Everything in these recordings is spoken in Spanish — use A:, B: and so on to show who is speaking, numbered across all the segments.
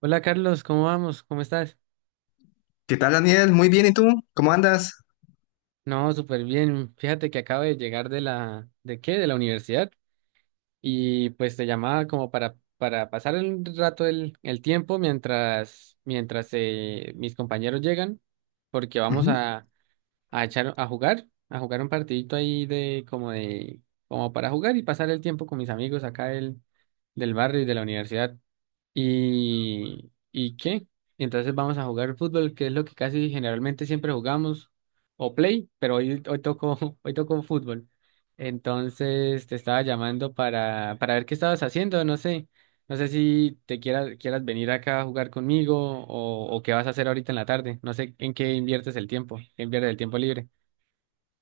A: Hola Carlos, ¿cómo vamos? ¿Cómo estás?
B: ¿Qué tal, Daniel? Muy bien, ¿y tú? ¿Cómo andas?
A: No, súper bien. Fíjate que acabo de llegar de la, ¿de qué? de la universidad y pues te llamaba como para pasar un rato el tiempo mientras mis compañeros llegan, porque vamos
B: Ujú.
A: a jugar un partidito ahí de como para jugar y pasar el tiempo con mis amigos acá del barrio y de la universidad. ¿Y qué? Entonces vamos a jugar fútbol, que es lo que casi generalmente siempre jugamos, o play, pero hoy tocó, hoy tocó fútbol. Entonces te estaba llamando para, ver qué estabas haciendo, no sé. No sé si te quieras venir acá a jugar conmigo o qué vas a hacer ahorita en la tarde. No sé en qué inviertes el tiempo, qué inviertes el tiempo libre.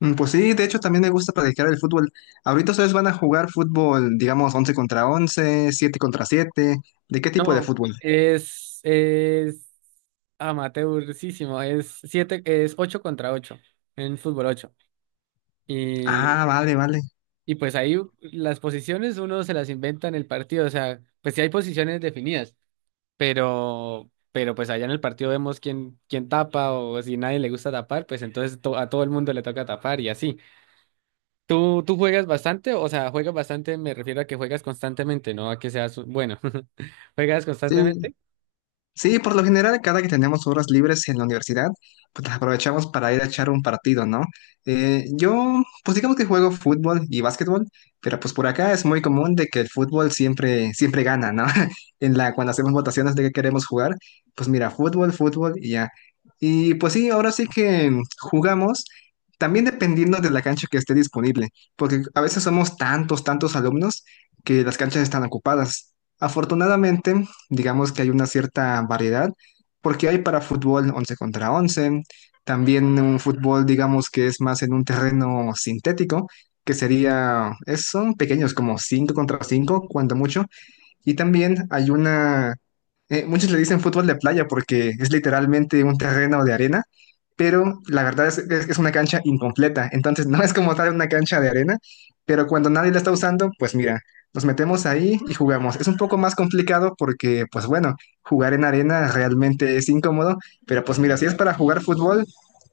B: Pues sí, de hecho también me gusta practicar el fútbol. Ahorita ustedes van a jugar fútbol, digamos, 11 contra 11, 7 contra 7. ¿De qué tipo de
A: No,
B: fútbol?
A: es amateurísimo, es ocho contra ocho en fútbol 8. Y,
B: Ah, vale, vale.
A: y pues ahí las posiciones uno se las inventa en el partido, o sea, pues sí hay posiciones definidas, pero pues allá en el partido vemos quién tapa o si nadie le gusta tapar, pues entonces a todo el mundo le toca tapar y así. ¿Tú juegas bastante? O sea, juegas bastante, me refiero a que juegas constantemente, no a que seas bueno. ¿Juegas
B: Sí.
A: constantemente?
B: Sí, por lo general, cada que tenemos horas libres en la universidad, pues las aprovechamos para ir a echar un partido, ¿no? Yo, pues digamos que juego fútbol y básquetbol, pero pues por acá es muy común de que el fútbol siempre, siempre gana, ¿no? En la, cuando hacemos votaciones de qué queremos jugar, pues mira, fútbol, fútbol y ya. Y pues sí, ahora sí que jugamos. También dependiendo de la cancha que esté disponible, porque a veces somos tantos, tantos alumnos que las canchas están ocupadas. Afortunadamente, digamos que hay una cierta variedad, porque hay para fútbol 11 contra 11 también un fútbol, digamos que es más en un terreno sintético, que sería, son pequeños, como 5 contra 5 cuando mucho, y también hay una, muchos le dicen fútbol de playa porque es literalmente un terreno de arena, pero la verdad es que es una cancha incompleta, entonces no es como tal una cancha de arena, pero cuando nadie la está usando, pues mira, nos metemos ahí y jugamos. Es un poco más complicado porque, pues bueno, jugar en arena realmente es incómodo, pero pues mira, si es para jugar fútbol,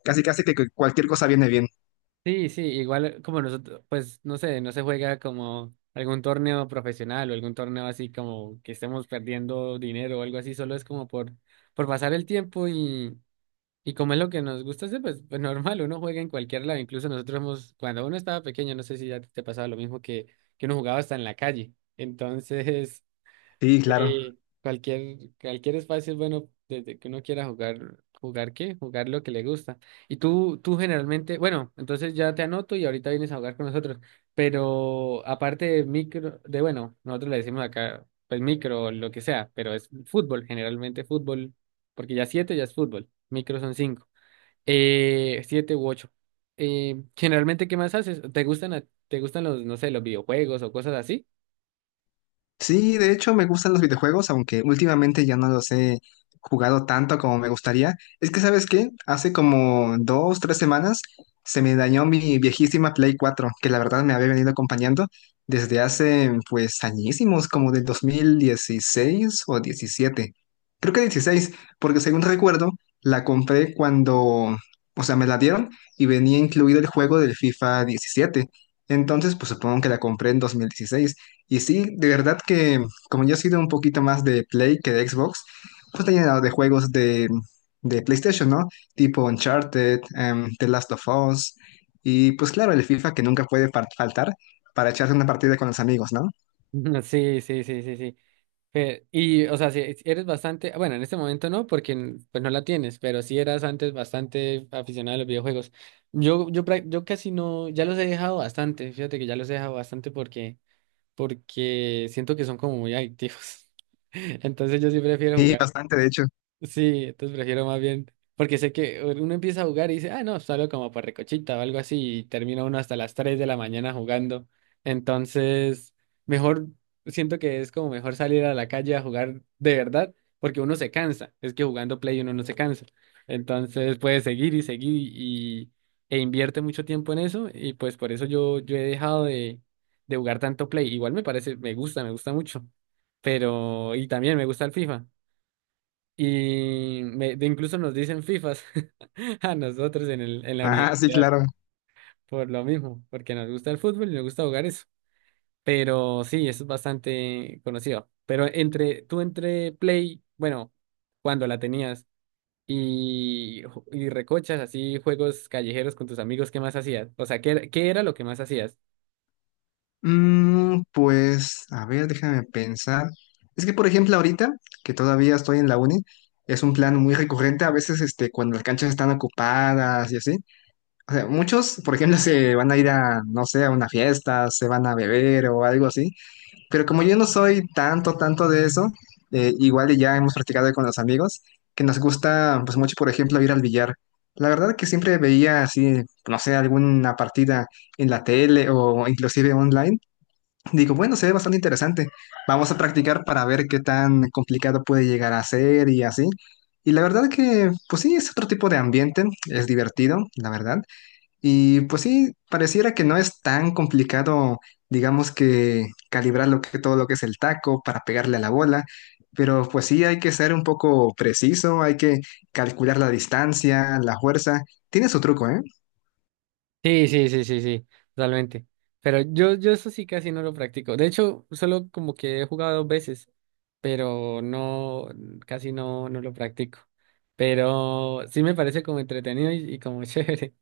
B: casi casi que cualquier cosa viene bien.
A: Sí, sí, igual como nosotros, pues no sé, no se juega como algún torneo profesional o algún torneo así como que estemos perdiendo dinero o algo así, solo es como por pasar el tiempo y como es lo que nos gusta hacer, pues normal, uno juega en cualquier lado, incluso nosotros hemos, cuando uno estaba pequeño, no sé si ya te pasaba lo mismo que uno jugaba hasta en la calle, entonces
B: Sí, claro.
A: cualquier espacio es bueno desde que uno quiera jugar, ¿jugar qué? Jugar lo que le gusta. Y tú generalmente, bueno, entonces ya te anoto y ahorita vienes a jugar con nosotros. Pero aparte de micro, nosotros le decimos acá, pues micro, lo que sea, pero es fútbol, generalmente fútbol, porque ya siete ya es fútbol, micro son cinco, siete u ocho. Generalmente, ¿qué más haces? ¿Te gustan, te gustan los, no sé, los videojuegos o cosas así?
B: Sí, de hecho me gustan los videojuegos, aunque últimamente ya no los he jugado tanto como me gustaría. Es que, ¿sabes qué? Hace como 2, 3 semanas se me dañó mi viejísima Play 4, que la verdad me había venido acompañando desde hace pues añísimos, como del 2016 o 2017. Creo que 16, porque según recuerdo, la compré cuando, o sea, me la dieron y venía incluido el juego del FIFA 17. Entonces, pues supongo que la compré en 2016. Y sí, de verdad que como yo he sido un poquito más de Play que de Xbox, pues tenía llenado de juegos de PlayStation, ¿no? Tipo Uncharted, The Last of Us, y pues claro, el FIFA que nunca puede faltar para echarse una partida con los amigos, ¿no?
A: Sí, sí, sí, sí, sí. Y, o sea, si eres bastante, bueno, en este momento no, porque pues no la tienes, pero sí eras antes bastante aficionado a los videojuegos. Yo casi no, ya los he dejado bastante, fíjate que ya los he dejado bastante porque siento que son como muy adictivos. Entonces yo sí prefiero
B: Y
A: jugar.
B: bastante, de hecho.
A: Sí, entonces prefiero más bien, porque sé que uno empieza a jugar y dice, ah, no, salgo como por recochita o algo así, y termina uno hasta las 3 de la mañana jugando. Entonces, mejor, siento que es como mejor salir a la calle a jugar de verdad, porque uno se cansa. Es que jugando Play uno no se cansa. Entonces puede seguir y seguir e invierte mucho tiempo en eso, y pues por eso yo he dejado de jugar tanto Play. Igual me parece, me gusta mucho. Pero, y también me gusta el FIFA. Y me- de incluso nos dicen FIFAs a nosotros en la
B: Ah, sí,
A: universidad
B: claro.
A: por lo mismo, porque nos gusta el fútbol y nos gusta jugar eso. Pero sí, eso es bastante conocido. Pero entre tú entre Play, bueno, cuando la tenías y recochas así juegos callejeros con tus amigos, ¿qué más hacías? O sea, ¿qué era lo que más hacías?
B: Mm, pues, a ver, déjame pensar. Es que, por ejemplo, ahorita, que todavía estoy en la uni, es un plan muy recurrente a veces este, cuando las canchas están ocupadas y así. O sea, muchos, por ejemplo, se van a ir a, no sé, a una fiesta, se van a beber o algo así. Pero como yo no soy tanto, tanto de eso, igual y ya hemos practicado con los amigos, que nos gusta, pues mucho, por ejemplo, ir al billar. La verdad que siempre veía así, no sé, alguna partida en la tele o inclusive online. Digo, bueno, se ve bastante interesante. Vamos a practicar para ver qué tan complicado puede llegar a ser y así. Y la verdad que, pues sí, es otro tipo de ambiente, es divertido, la verdad. Y pues sí, pareciera que no es tan complicado, digamos que calibrar lo que, todo lo que es el taco para pegarle a la bola, pero pues sí hay que ser un poco preciso, hay que calcular la distancia, la fuerza. Tiene su truco, ¿eh?
A: Sí, sí, sí, sí, sí, totalmente. Pero yo eso sí casi no lo practico. De hecho, solo como que he jugado dos veces, pero no, casi no, no lo practico. Pero sí me parece como entretenido y como chévere.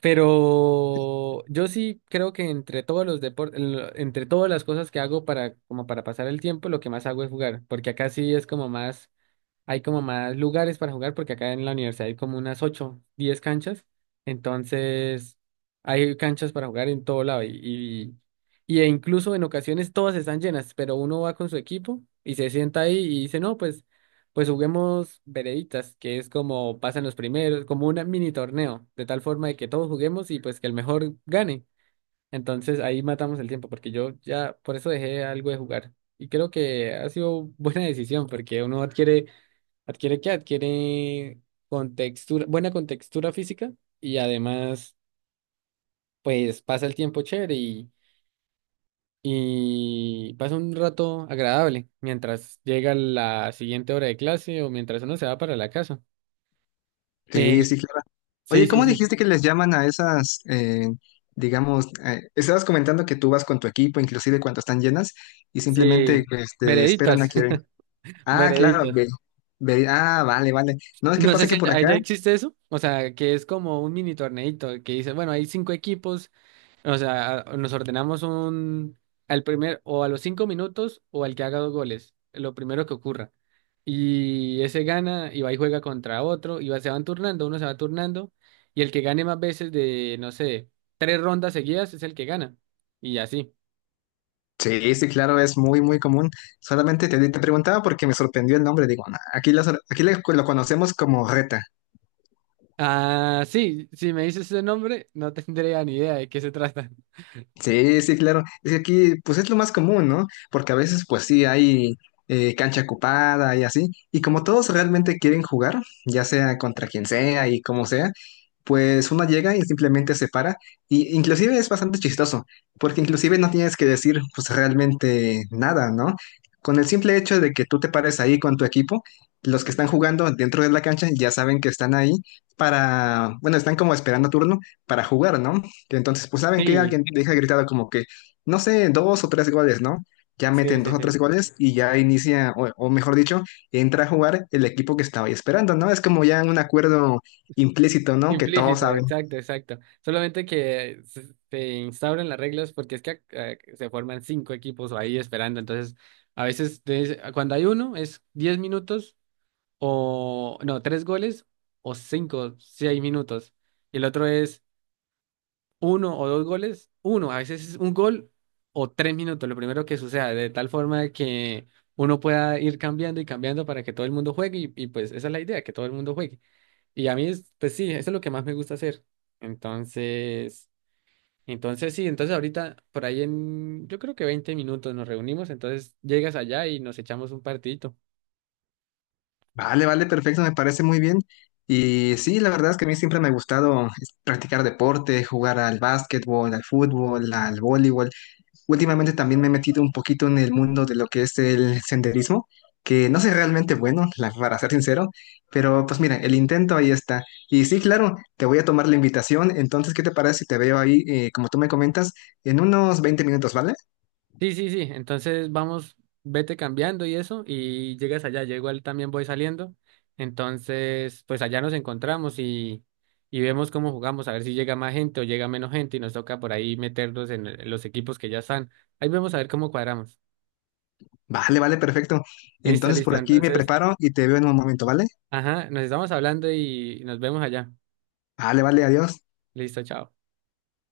A: Pero yo sí creo que entre todos los deportes, entre todas las cosas que hago para, como para pasar el tiempo, lo que más hago es jugar, porque acá sí es como más hay como más lugares para jugar porque acá en la universidad hay como unas 8, 10 canchas, entonces hay canchas para jugar en todo lado e incluso en ocasiones todas están llenas, pero uno va con su equipo y se sienta ahí y dice, no, pues juguemos vereditas, que es como pasan los primeros, como un mini torneo, de tal forma de que todos juguemos y pues que el mejor gane. Entonces ahí matamos el tiempo, porque yo ya por eso dejé algo de jugar. Y creo que ha sido buena decisión, porque uno adquiere, ¿adquiere qué? Adquiere contextura, buena contextura física y además, pues pasa el tiempo chévere y pasa un rato agradable mientras llega la siguiente hora de clase o mientras uno se va para la casa. Eh,
B: Sí, sí, claro.
A: sí,
B: Oye,
A: sí,
B: ¿cómo
A: sí,
B: dijiste que les llaman a esas, digamos, estabas comentando que tú vas con tu equipo, inclusive cuando están llenas, y simplemente
A: sí,
B: este, esperan a
A: vereditas,
B: que... Ah, claro,
A: vereditas.
B: ah, vale, vale. No, es que
A: No sé
B: pasa
A: si
B: que por
A: allá
B: acá.
A: allá existe eso, o sea, que es como un mini torneito que dice, bueno, hay cinco equipos. O sea, nos ordenamos un al primer o a los 5 minutos o al que haga dos goles, lo primero que ocurra. Y ese gana y va y juega contra otro y se van turnando, uno se va turnando y el que gane más veces de, no sé, tres rondas seguidas es el que gana. Y así.
B: Sí, sí, claro, es muy, muy común. Solamente te, te preguntaba porque me sorprendió el nombre. Digo, "Ah, aquí, la sor- aquí la- lo conocemos como reta".
A: Ah, sí, si me dices ese nombre, no tendría ni idea de qué se trata.
B: Sí, sí, claro. Es que aquí, pues es lo más común, ¿no? Porque a veces, pues sí, hay cancha ocupada y así. Y como todos realmente quieren jugar, ya sea contra quien sea y como sea, pues uno llega y simplemente se para. Y inclusive es bastante chistoso, porque inclusive no tienes que decir pues realmente nada, ¿no? Con el simple hecho de que tú te pares ahí con tu equipo, los que están jugando dentro de la cancha ya saben que están ahí para, bueno, están como esperando turno para jugar, ¿no? Entonces, pues saben que
A: Sí,
B: alguien deja gritado como que, no sé, dos o tres goles, ¿no? Ya
A: sí,
B: meten dos
A: sí,
B: o tres
A: sí.
B: goles y ya inicia, o mejor dicho, entra a jugar el equipo que estaba ahí esperando, ¿no? Es como ya un acuerdo implícito, ¿no? Que todos
A: Implícito,
B: saben.
A: exacto, exacto. Solamente que se instauran las reglas porque es que se forman cinco equipos ahí esperando. Entonces, a veces cuando hay uno es 10 minutos o no, tres goles o 5, 6 minutos. Y el otro es uno o dos goles, uno. A veces es un gol o 3 minutos, lo primero que suceda, de tal forma que uno pueda ir cambiando y cambiando para que todo el mundo juegue. Y pues esa es la idea, que todo el mundo juegue. Y a mí, pues sí, eso es lo que más me gusta hacer. Entonces, entonces sí, entonces ahorita por ahí yo creo que 20 minutos nos reunimos, entonces llegas allá y nos echamos un partidito.
B: Vale, vale, perfecto, me parece muy bien. Y sí, la verdad es que a mí siempre me ha gustado es, practicar deporte, jugar al básquetbol, al fútbol, al voleibol. Últimamente también me he metido un poquito en el mundo de lo que es el senderismo, que no soy realmente bueno, para ser sincero, pero pues mira, el intento ahí está. Y sí, claro, te voy a tomar la invitación, entonces, ¿qué te parece si te veo ahí, como tú me comentas, en unos 20 minutos, ¿vale?
A: Sí, sí, sí, entonces vamos, vete cambiando y eso, y llegas allá, yo igual también voy saliendo. Entonces, pues allá nos encontramos y vemos cómo jugamos, a ver si llega más gente o llega menos gente y nos toca por ahí meternos en los equipos que ya están. Ahí vemos a ver cómo cuadramos.
B: Vale, vale, perfecto.
A: Listo,
B: Entonces por
A: listo,
B: aquí me
A: entonces...
B: preparo y te veo en un momento, ¿vale?
A: Ajá, nos estamos hablando y nos vemos allá.
B: Vale, vale, adiós.
A: Listo, chao.